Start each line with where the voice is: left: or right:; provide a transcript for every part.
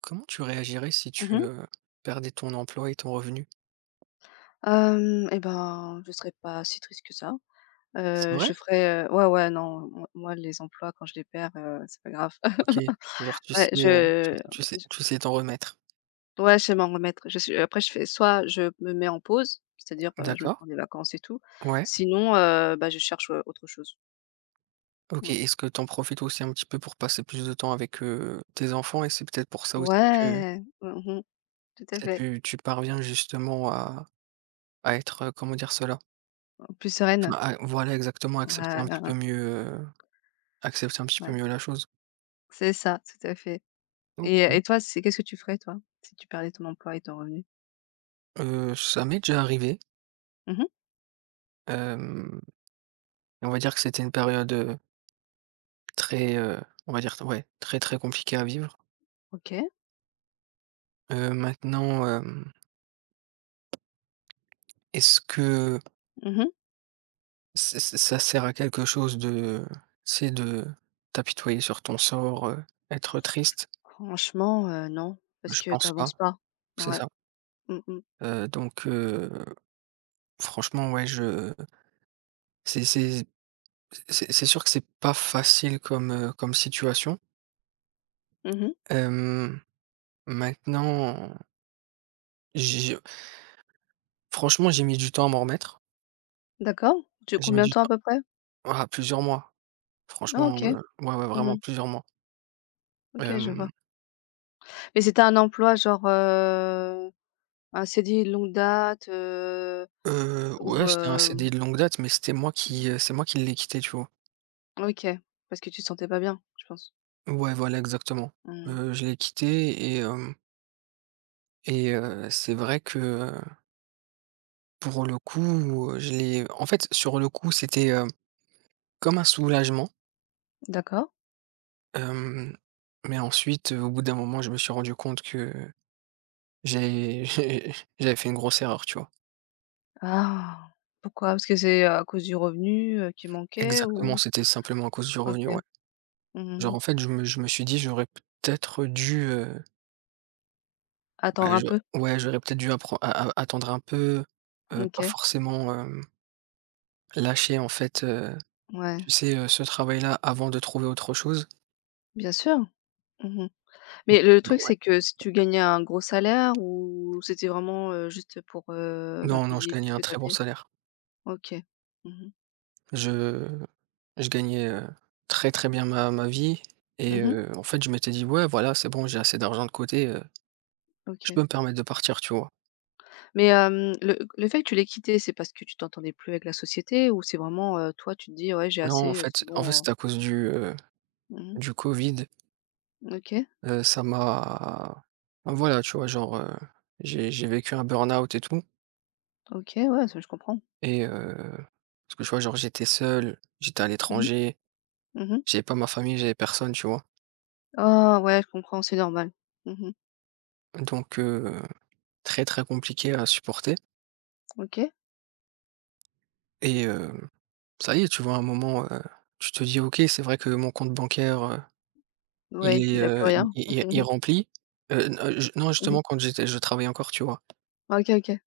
right: Comment tu réagirais si
left: Mmh
right: tu,
left: mh.
right: perdais ton emploi et ton revenu?
left: Hem et ben, je serais pas si triste que ça.
right: C'est vrai?
left: Je ferais, ouais, ouais, non, moi les emplois quand je les perds, c'est pas grave.
right: OK. Genre tu sais,
left: Ouais,
right: tu sais
left: je
right: tu sais t'en remettre.
left: ouais, je sais m'en remettre. Je suis après je fais soit je me mets en pause, c'est-à-dire, je me
right: D'accord.
left: prends des vacances et tout.
right: Ouais.
left: Sinon, bah, je cherche, autre chose.
right: OK,
left: Mmh.
right: est-ce que t'en profites aussi un petit peu pour passer plus de temps avec, tes enfants et c'est peut-être pour ça aussi que
left: Ouais, tout à
right: ça
left: fait.
right: tu parviens justement à être, comment dire cela?
left: Plus
right: Enfin
left: sereine.
right: à voilà exactement,
left: Ouais,
right: accepter un
left: hein,
right: petit peu
left: hein,
right: mieux, heu, accepter un petit peu
left: ouais.
right: mieux la chose.
left: C'est ça, tout à fait. et
right: OK.
left: et toi, c'est qu'est-ce que tu ferais toi, si tu perdais ton emploi et ton revenu?
right: Ça m'est déjà arrivé,
left: Mmh.
right: hem, on va dire que c'était une période, très, on va dire ouais, très, très compliqué à vivre.
left: OK.
right: Maintenant, est-ce que
left: Mmh.
right: ç ç ça sert à quelque chose de c'est de t'apitoyer sur ton sort, être triste?
left: Franchement, non, parce
right: Je
left: que
right: pense pas,
left: t'avances pas.
right: c'est
left: Ouais.
right: ça.
left: Mmh mh.
right: Donc franchement, ouais, je c'est c'est c'est sûr que c'est pas facile comme, comme situation.
left: Mmh.
right: Hem, Maintenant, j'ai franchement, j'ai mis du temps à m'en remettre.
left: D'accord. Tu
right: J'ai mis
left: combien de
right: du
left: temps
right: temps
left: à peu près?
right: Ah, plusieurs mois.
left: Ah,
right: Franchement,
left: OK.
right: ouais, ouais, vraiment
left: Mmh.
right: plusieurs mois.
left: OK, je
right: Hem,
left: vois. Mais c'était un emploi genre, un CDI de longue date, ou
right: ouais, c'était un CD de longue date, mais c'était moi qui, c'est moi qui l'ai quitté, tu vois?
left: OK, parce que tu te sentais pas bien, je pense?
right: Ouais, voilà, exactement.
left: Mmh.
right: Je l'ai quitté et hem et c'est vrai que, pour le coup, je l'ai en fait, sur le coup, c'était, comme un soulagement,
left: D'accord.
right: hem, mais ensuite, au bout d'un moment, je me suis rendu compte que j'ai j'ai j'avais fait une grosse erreur, tu vois?
left: Ah! Pourquoi? Parce que c'est à cause du revenu, qui manquait
right: Exactement,
left: ou?
right: c'était simplement à cause du
left: OK.
right: revenu, ouais. Genre,
left: Mmh.
right: en fait, je me suis dit: «J'aurais peut-être dû»
left: Attendre
right: Ouais,
left: un
right: je
left: peu?
right: ouais, j'aurais peut-être dû appren a a attendre un peu, pas
left: OK.
right: forcément, lâcher en fait,
left: Ouais,
right: tu sais, ce travail-là avant de trouver autre chose.
left: bien sûr. Mmh. Mais le truc,
right: Ouais.
left: c'est que si tu gagnais un gros salaire ou c'était vraiment, juste pour, bah,
right: Non, non, je
left: payer tout
right: gagnais
left: ce
right: un
left: que tu as
right: très bon
left: payé?
right: salaire.
left: OK. Mmh mh.
right: Je je gagnais, très, très bien ma vie et
left: Mmh.
right: en fait, je m'étais dit: «Ouais, voilà, c'est bon, j'ai assez d'argent de côté, je
left: OK.
right: peux me permettre de partir», tu vois?
left: Mais, le fait que tu l'aies quitté, c'est parce que tu t'entendais plus avec la société ou c'est vraiment, toi, tu te dis: «Ouais, j'ai
right: Non, en
left: assez,
right: fait
left: c'est
right: en fait,
left: bon,»
right: c'est à cause du, heu,
left: mmh.
right: du Covid,
left: OK,
right: ça m'a voilà, tu vois, genre, j'ai vécu un burn-out et tout.
left: OK, ouais, ça, je comprends.
right: Et heu, Parce que tu vois, genre, j'étais seul, j'étais à
left: Mmh mh.
right: l'étranger,
left: Mmh.
right: j'avais pas ma famille, j'avais personne, tu vois?
left: Ah ouais, je comprends, c'est normal. Mmh.
right: Donc très, très compliqué à supporter
left: OK.
right: et ça y est, tu vois, à un moment, tu te dis: «OK, c'est vrai que mon compte bancaire, il
left: Ouais,
right: est,
left: il a plus
right: il
left: rien.
right: il il il est
left: Mmh.
right: n j non,
left: Mmh.
right: justement, quand j'étais je travaillais encore, tu vois?
left: OK, OK.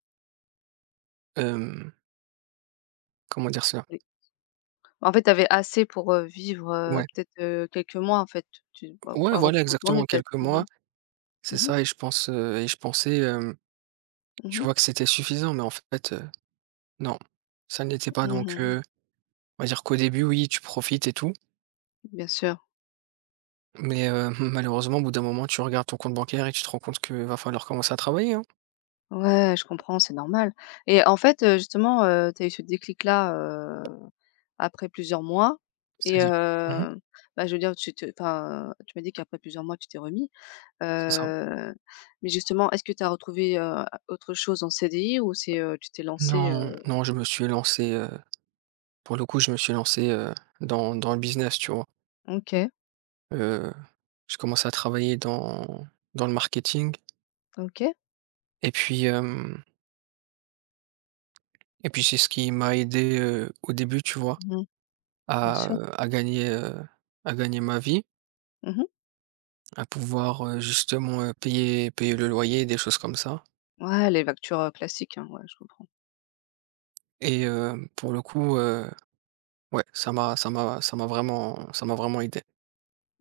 right: Hem, Comment dire cela?
left: En fait, tu avais assez pour, vivre,
right: Ouais.
left: peut-être, quelques mois en fait, tu av
right: Ouais,
left: avant de
right: voilà,
left: te
right: exactement,
left: retourner peut-être?
right: quelques
left: Mmh
right: mois,
left: mh. Mmh
right: c'est
left: mh.
right: ça et je pensais, tu
left: Mmh.
right: vois, que c'était suffisant mais en fait, non, ça ne l'était pas donc
left: Mmh.
right: On va dire qu'au début, oui, tu profites et tout,
left: Bien sûr.
right: mais malheureusement, au bout d'un moment, tu regardes ton compte bancaire et tu te rends compte qu'il va falloir commencer à travailler, hein.
left: Ouais, je comprends, c'est normal. Et en fait, justement, tu as eu ce déclic-là, après plusieurs mois. Et
right: C'est-à-dire mmh
left: bah, je veux dire tu te enfin, tu m'as dit qu'après plusieurs mois tu t'es remis,
right: c'est ça.
left: heu, mais justement est-ce que tu as retrouvé, autre chose en CDI, ou c'est, tu t'es lancé?
right: Non, non, je me suis lancé, pour le coup, je me suis lancé, dans le business, tu vois?
left: OK,
right: Heu, j'ai commencé à travailler dans le marketing
left: OK.
right: et puis, hem et puis c'est ce qui m'a aidé, au début, tu vois?
left: Mmh. Bien
right: À,
left: sûr.
right: à gagner, heu, à gagner ma vie,
left: Mmh.
right: à pouvoir, justement, payer le loyer, des choses comme ça.
left: Ouais, les factures, classiques, hein, ouais, je comprends.
right: Pour le coup, ouais, ça m'a vraiment aidé.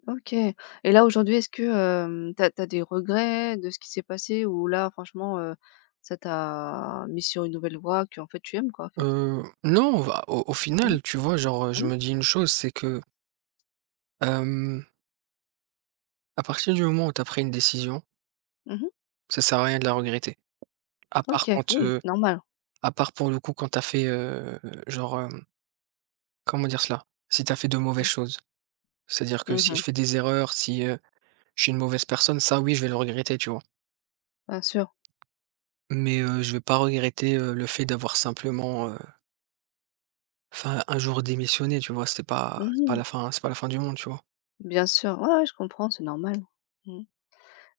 left: OK. Et là, aujourd'hui, est-ce que, t'as as des regrets de ce qui s'est passé, ou là, franchement, ça t'a mis sur une nouvelle voie que en fait, tu aimes, quoi, en fait?
right: Non, va au
left: Mmh,
right: final, tu vois, genre, je
left: mmh,
right: me dis une chose, c'est que, hem, à partir du moment où tu as pris une décision,
left: mmh.
right: ça sert à rien de la regretter. À part
left: OK,
right: quand,
left: oui,
right: heu,
left: normal.
right: à part pour le coup quand t'as fait, genre, comment dire cela? Si t'as fait de mauvaises
left: Mmh.
right: choses. C'est-à-dire que si je
left: Mmh.
right: fais des erreurs, si, je suis une mauvaise personne, ça oui, je vais le regretter, tu vois?
left: Bien sûr.
right: Mais, je vais pas regretter, le fait d'avoir simplement, enfin, un jour démissionner, tu vois?
left: Mmh.
right: C'est pas la fin du monde, tu vois?
left: Bien sûr. Ouais, ouais, je comprends, c'est normal. Mmh.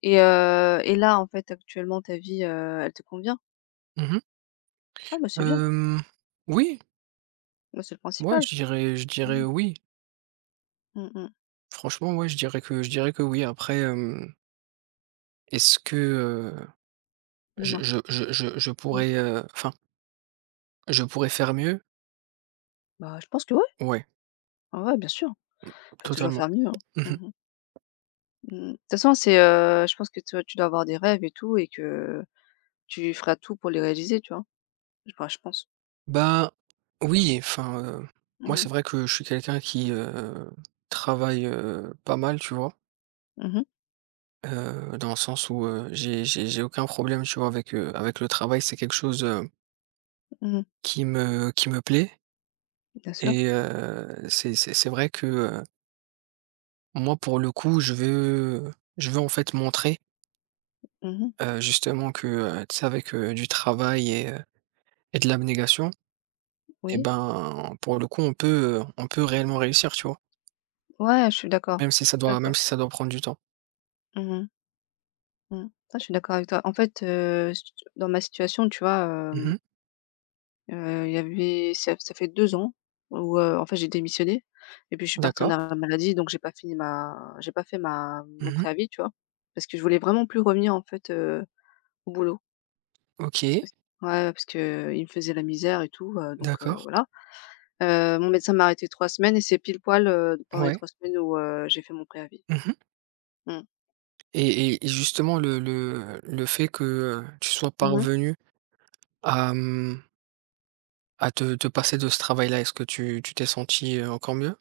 left: Et là, en fait, actuellement, ta vie, elle te convient?
right: Mmh mh.
left: Ah bah, c'est bien,
right: Oui,
left: bah, c'est le
right: ouais,
left: principal.
right: je dirais je
left: Mmh
right: dirais
left: mh.
right: oui.
left: Mmh.
right: Franchement, ouais, je dirais que oui. Après, est-ce que, je
left: Dis-moi?
right: je je je je
left: Mmh.
right: pourrais, enfin, je pourrais faire mieux?
left: Bah, je pense que ouais,
right: Ouais,
left: ouais, ouais, bien sûr. On peut toujours
right: totalement.
left: faire mieux, hein.
right: Mmh.
left: Mmh. Mmh. De toute façon, c'est, je pense que toi, tu dois avoir des rêves et tout et que tu feras tout pour les réaliser, tu vois? Je pense.
right: Bah, oui, enfin, moi,
left: Mmh
right: c'est
left: mh.
right: vrai que je suis quelqu'un qui, travaille, pas mal, tu vois?
left: Mmh.
right: Dans le sens où, j'ai aucun problème, tu vois, avec, avec le travail. C'est quelque chose,
left: Mmh.
right: qui me plaît
left: Bien sûr.
right: et c'est vrai que, moi pour le coup, je veux en fait montrer,
left: Mmh.
right: justement que, tu sais avec, du travail et de l'abnégation et
left: Oui.
right: ben, pour le coup on peut réellement réussir, tu vois?
left: Ouais, je suis d'accord. Tout à
right: Même
left: fait.
right: si ça doit prendre du temps.
left: Mmh mh. Mmh. Ça, je suis d'accord avec toi. En fait, j dans ma situation, tu vois,
right: Mmh.
left: il y avait ça ça fait 2 ans où, en fait, j'ai démissionné et puis je suis partie en
right: D'accord.
left: arrêt maladie, donc j'ai pas fait ma mon
right: Mmh.
left: préavis, tu vois? Parce que je voulais vraiment plus revenir, en fait, au boulot.
right: OK.
left: Parce ouais, parce que qu'il me faisait la misère et tout, donc,
right: D'accord.
left: voilà. Mon médecin m'a arrêté 3 semaines et c'est pile poil, pendant les
right: Ouais.
left: 3 semaines où, j'ai fait mon préavis.
right: Mmh
left: Mmh.
right: et justement le fait que, tu sois
left: Mmh mh.
right: parvenu à, de passer de ce travail-là, est-ce que tu t'es senti encore mieux?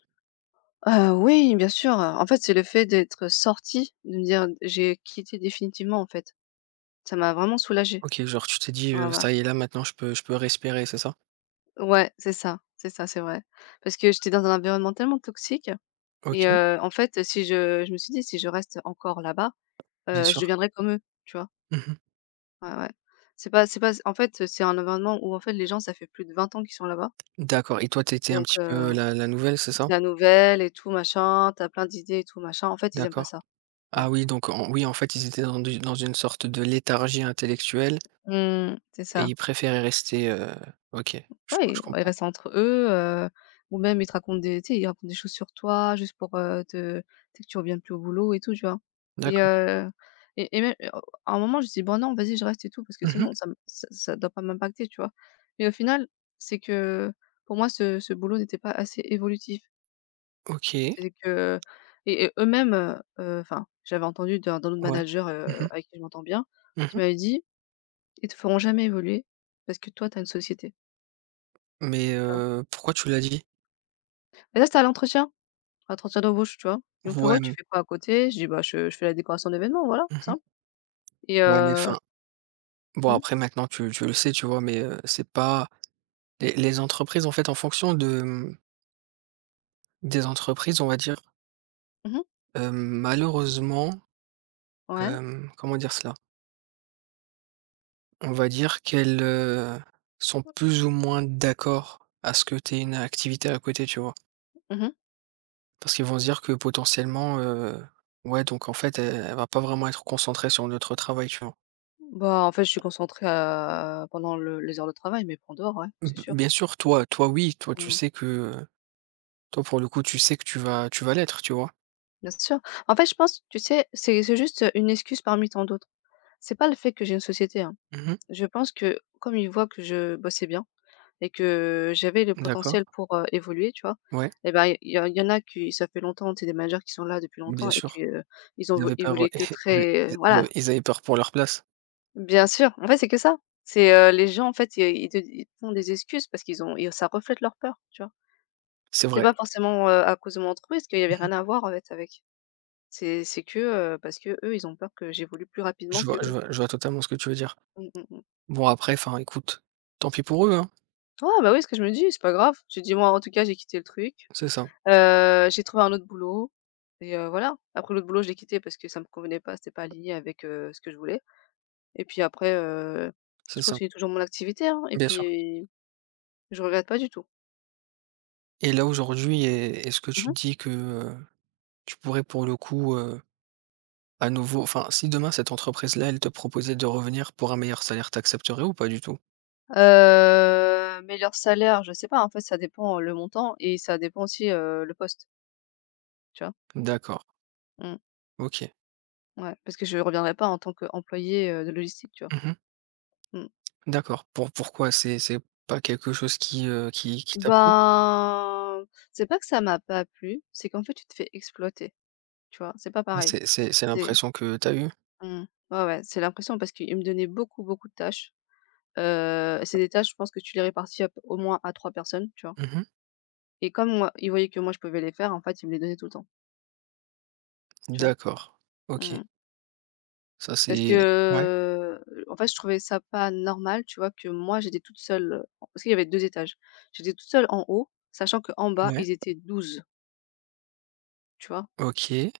left: Oui, bien sûr, en fait, c'est le fait d'être sortie, de me dire: «J'ai quitté définitivement», en fait. Ça m'a vraiment soulagée.
right: OK, genre tu t'es dit,
left: Ouais, ouais.
right: «Ça y est, là maintenant je peux respirer», c'est ça?
left: Ouais, c'est ça, c'est ça, c'est vrai. Parce que j'étais dans un environnement tellement toxique. Et
right: OK,
left: en fait, si je me suis dit: «Si je reste encore là-bas,
right: bien
left: je
right: sûr.
left: deviendrai comme eux», tu vois?
right: Mmh.
left: Ouais, ouais. C'est pas en fait, c'est un environnement où en fait les gens, ça fait plus de 20 ans qu'ils sont là-bas,
right: D'accord et toi t'étais un
left: donc,
right: petit peu la nouvelle, c'est
left: c'est
right: ça?
left: la nouvelle et tout machin, t'as plein d'idées et tout machin. En fait, ils aiment pas
right: D'accord.
left: ça, ouais.
right: Ah oui donc en fait, ils étaient dans une sorte de léthargie intellectuelle
left: Mmh, c'est
right: et
left: ça.
right: ils préféraient rester, OK, je
left: Ouais, ils
right: comprends.
left: restent entre eux, heu, ou même ils te racontent des, tu sais, ils racontent des choses sur toi juste pour, te tu sais que tu reviennes plus au boulot et tout, tu vois? Et
right: D'accord.
left: heu, et même et oh, à un moment je dis: «Bon non, vas-y, je reste et tout parce que de toute
right: Mmh.
left: façon ça me ça ça doit pas m'impacter», tu vois? Mais au final, c'est que pour moi ce boulot n'était pas assez évolutif.
right: OK,
left: C'est que et eux-mêmes, enfin, j'avais entendu d'un autre
right: ouais.
left: manager,
right: Mmh mh.
left: avec qui je m'entends bien,
right: Mmh.
left: qui m'avait dit: «Ils te feront jamais évoluer parce que toi, tu as une société»,
right: Mais
left: tu vois?
right: pourquoi tu l'as dit?
left: Et là, c'était à l'entretien d'embauche, tu vois? Ils me fait:
right: Ouais,
left: «Ouais, tu
right: mmh
left: fais quoi à côté?» Je dis: «Bah, je fais la décoration d'événements, voilà,
right: mh.
left: simple.» et
right: Ouais mais
left: heu
right: enfin, bon
left: mmh,
right: après maintenant tu le sais, tu vois? Mais c'est pas Les les entreprises, en fait, en fonction de, des entreprises, on va dire,
left: mmh
right: malheureusement,
left: ouais,
right: comment dire cela? On va dire qu'elles, sont plus ou moins d'accord à ce que tu aies une activité à côté, tu vois?
left: mmh.
right: Parce qu'ils vont se dire que potentiellement, ouais, donc en fait, elle va pas vraiment être concentrée sur notre travail, tu vois?
left: Bah, en fait, je suis concentrée à pendant le les heures de travail, mais en dehors, ouais, c'est
right: B
left: sûr.
right: Bien sûr, toi, oui, toi, tu
left: Mmh,
right: sais que, toi, pour le coup, tu sais que tu vas l'être, tu vois?
left: bien sûr. En fait, je pense, tu sais, c'est juste, une excuse parmi tant d'autres. C'est pas le fait que j'ai une société, hein.
right: Mmh.
left: Je pense que comme ils voient que je bossais bien et que j'avais le
right: D'accord,
left: potentiel pour, évoluer, tu vois?
right: ouais,
left: Et ben il y en a qui, ça fait longtemps, c'est des managers qui sont là depuis
right: bien
left: longtemps et que,
right: sûr.
left: ils ont
right: Ils
left: vo
right: avaient peur,
left: évolué que
right: ils a
left: très
right: ils
left: voilà,
right: avaient ils avaient peur pour leur place.
left: bien sûr, en fait, c'est que ça. C'est, les gens, en fait, ils te font des excuses parce qu'ils ont et ça reflète leur peur, tu vois?
right: C'est
left: C'est
right: vrai.
left: pas forcément, à cause de mon entreprise qu'il y avait
right: Mmh.
left: rien à voir, en fait, avec. C'est que, parce que eux ils ont peur que j'évolue plus rapidement
right: Je vois je
left: qu'eux.
right: vois je vois totalement ce que tu veux dire.
left: Mmh mh, mmh.
right: Bon après, enfin écoute, tant pis pour eux, hein.
left: Ouais, bah, oui, ce que je me dis, c'est pas grave. J'ai dit: «Moi, en tout cas, j'ai quitté le truc.»
right: C'est ça,
left: J'ai trouvé un autre boulot et, voilà. Après l'autre boulot, je l'ai quitté parce que ça me convenait pas, c'était pas aligné avec, ce que je voulais. Et puis après,
right: c'est
left: je
right: ça.
left: continue toujours mon activité, hein. Et
right: Bien sûr.
left: puis je regrette pas du tout.
right: Et là aujourd'hui, est-ce que tu
left: Mmh
right: te
left: mh.
right: dis que, tu pourrais pour le coup, à nouveau enfin si demain cette entreprise-là, elle te proposait de revenir pour un meilleur salaire, t'accepterais ou pas du tout?
left: Mais leur salaire, je sais pas, en fait, ça dépend le montant et ça dépend aussi, le poste, tu vois?
right: D'accord,
left: Mmh,
right: OK.
left: ouais, parce que je reviendrai pas en tant qu'employée, de logistique, tu vois?
right: Mmh.
left: Mmh.
right: D'accord. Pourquoi? C'est pas quelque chose qui, qui t'a plu?
left: Ben, c'est pas que ça m'a pas plu, c'est qu'en fait, tu te fais exploiter, tu vois? C'est pas
right: Ah
left: pareil.
right: c'est
left: C'est
right: l'impression que t'as as eue?
left: Mmh. Ouais, ouais, c'est l'impression parce qu'il me donnait beaucoup, beaucoup de tâches. C'est des tâches, je pense que tu les répartis à p au moins à 3 personnes, tu vois?
right: Mmh.
left: Et comme moi, il voyait que moi je pouvais les faire, en fait, il me les donnait tout le temps, tu vois?
right: D'accord. OK.
left: Mmh.
right: Ça
left: Parce
right: c'est Ouais,
left: que, en fait, je trouvais ça pas normal, tu vois? Que moi j'étais toute seule, parce qu'il y avait 2 étages. J'étais toute seule en haut, sachant qu'en bas,
right: ouais,
left: ils étaient 12, tu vois?
right: OK.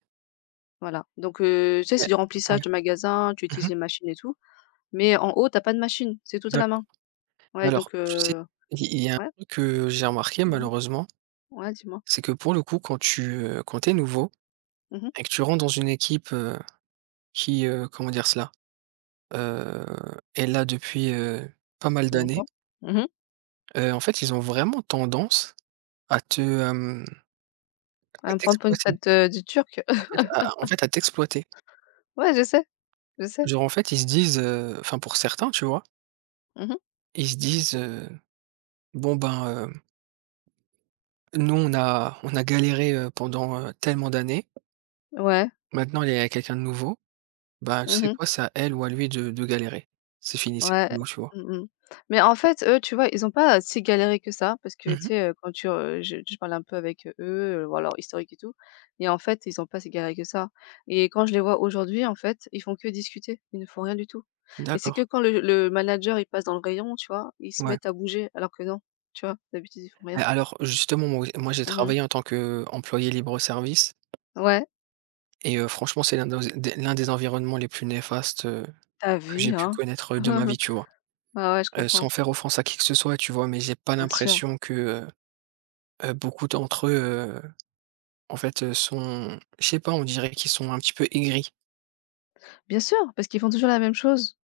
left: Voilà. Donc, tu sais,
right: Mais
left: c'est du
right: ouais,
left: remplissage de magasin, tu
right: mmh
left: utilises
right: mh,
left: les machines et tout, mais en haut, t'as pas de machine, c'est tout à la
right: d'accord.
left: main.
right: Mais
left: Ouais,
right: alors,
left: donc,
right: tu sais, il y a un
left: ouais?
right: truc que j'ai remarqué
left: Mmh.
right: malheureusement,
left: Ouais, dis-moi?
right: c'est que pour le coup quand tu es nouveau
left: Mmh mh.
right: et que tu rentres dans une équipe, qui, comment dire cela? Heu, Est là depuis, pas mal d'années,
left: Longtemps. Mmh mh.
right: en fait ils ont vraiment tendance à te, hem, à
left: À me prendre pour une
right: t'exploiter.
left: tête, du Turc.
right: En fait à t'exploiter.
left: Ouais, je sais, je sais.
right: Genre en fait ils se disent, enfin pour certains, tu vois?
left: Mmh mh.
right: Ils se disent, «Bon ben, nous on a galéré, pendant, tellement d'années,
left: Ouais.
right: maintenant, il est avec quelqu'un de nouveau, bah, tu
left: Mmh
right: sais
left: mh.
right: quoi? C'est à elle ou à lui de galérer. C'est fini, c'est plus
left: Ouais.
right: nous, tu vois?
left: Mmh mh. Mais en fait, eux, tu vois, ils ont pas si galéré que ça parce que, tu
right: Mmh.
left: sais, quand tu re je parlais un peu avec, eux, voir leur historique et tout. Et en fait, ils ont pas si galéré que ça, et quand je les vois aujourd'hui, en fait, ils font que discuter, ils ne font rien du tout. Et c'est que
right: D'accord,
left: quand le manager, il passe dans le rayon, tu vois, ils se
right: ouais.
left: mettent à bouger alors que non, tu vois? D'habitude, ils font rien.
right: Mais alors justement, moi j'ai
left: Mmh mh.
right: travaillé en tant qu'employé libre-service
left: Ouais,
right: et franchement, c'est l'un des environnements les plus néfastes,
left: tu as
right: que j'ai
left: vu,
right: pu
left: hein?
right: connaître, de ma vie, tu vois?
left: Ouais, ouais, je
right: Sans
left: comprends.
right: faire offense à qui que ce soit, tu vois? Mais j'ai pas
left: Bien sûr,
right: l'impression que, heu beaucoup d'entre eux, en fait, sont je sais pas, on dirait qu'ils sont un petit peu aigris.
left: bien sûr, parce qu'ils font toujours la même chose.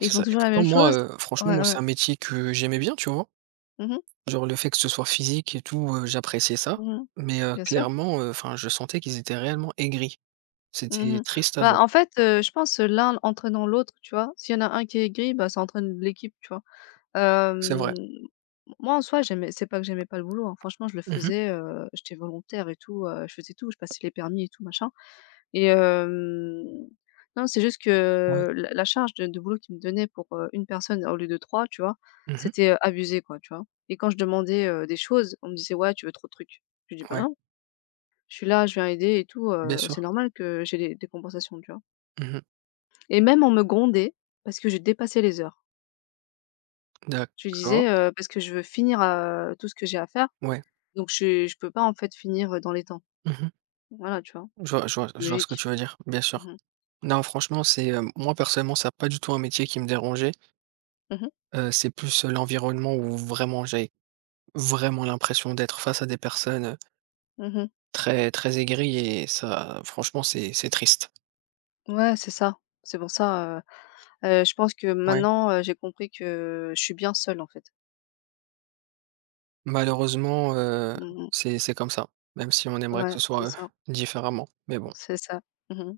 left: Ils font
right: ça et
left: toujours la
right: pourtant
left: même
right: moi,
left: chose.
right: franchement,
left: Ouais,
right: moi,
left: ouais.
right: c'est un métier que j'aimais bien, tu vois?
left: Mmh mh.
right: Genre le fait que ce soit physique et tout, j'appréciais ça,
left: Mmh.
right: mais
left: Bien sûr.
right: clairement, enfin, je sentais qu'ils étaient réellement aigris. C'était
left: Mmh.
right: triste à voir.
left: Bah, en fait, je pense, l'un entraînant l'autre, tu vois? S'il y en a un qui est gris, bah, ça entraîne l'équipe, tu vois?
right: C'est vrai.
left: Hem, Moi, en soi, j'aimais c'est pas que j'aimais pas le boulot, hein. Franchement, je le
right: Mmh mh.
left: faisais, j'étais volontaire et tout, je faisais tout, je passais les permis et tout machin. Et non, c'est juste
right: Ouais.
left: que la charge de boulot qu'ils me donnaient pour, une personne au lieu de trois, tu vois?
right: Mmh.
left: C'était, abusé quoi, tu vois? Et quand je demandais, des choses, on me disait: «Ouais, tu veux trop de trucs.» Je dis: «Bah
right: Ouais,
left: non, je suis là, je viens aider et tout,
right: bien
left: c'est
right: sûr.
left: normal que j'ai des compensations», tu vois?
right: Mmh.
left: Et même on me grondait parce que je dépassais les heures. Je
right: D'accord.
left: disais, «Parce que je veux finir, tout ce que j'ai à faire.»
right: Ouais.
left: Donc je peux pas, en fait, finir, dans les temps.
right: Mmh.
left: Voilà, tu vois?
right: Je vois ce que
left: Logique.
right: tu veux dire, bien sûr.
left: Mmh mh.
right: Non, franchement, c'est, moi personnellement, ça a pas du tout un métier qui me dérangeait,
left: Mmh.
right: c'est plus, l'environnement où vraiment j'avais vraiment l'impression d'être face à des personnes,
left: Mmh.
right: très, très aigries et ça, franchement, c'est triste.
left: Ouais, c'est ça. C'est pour ça, je pense que
right: Ouais.
left: maintenant, j'ai compris que je suis bien seule, en fait.
right: Malheureusement,
left: Mmh.
right: c'est comme ça, même si on aimerait que
left: Ouais,
right: ce
left: c'est
right: soit,
left: ça,
right: différemment, mais bon.
left: c'est ça. Mmh.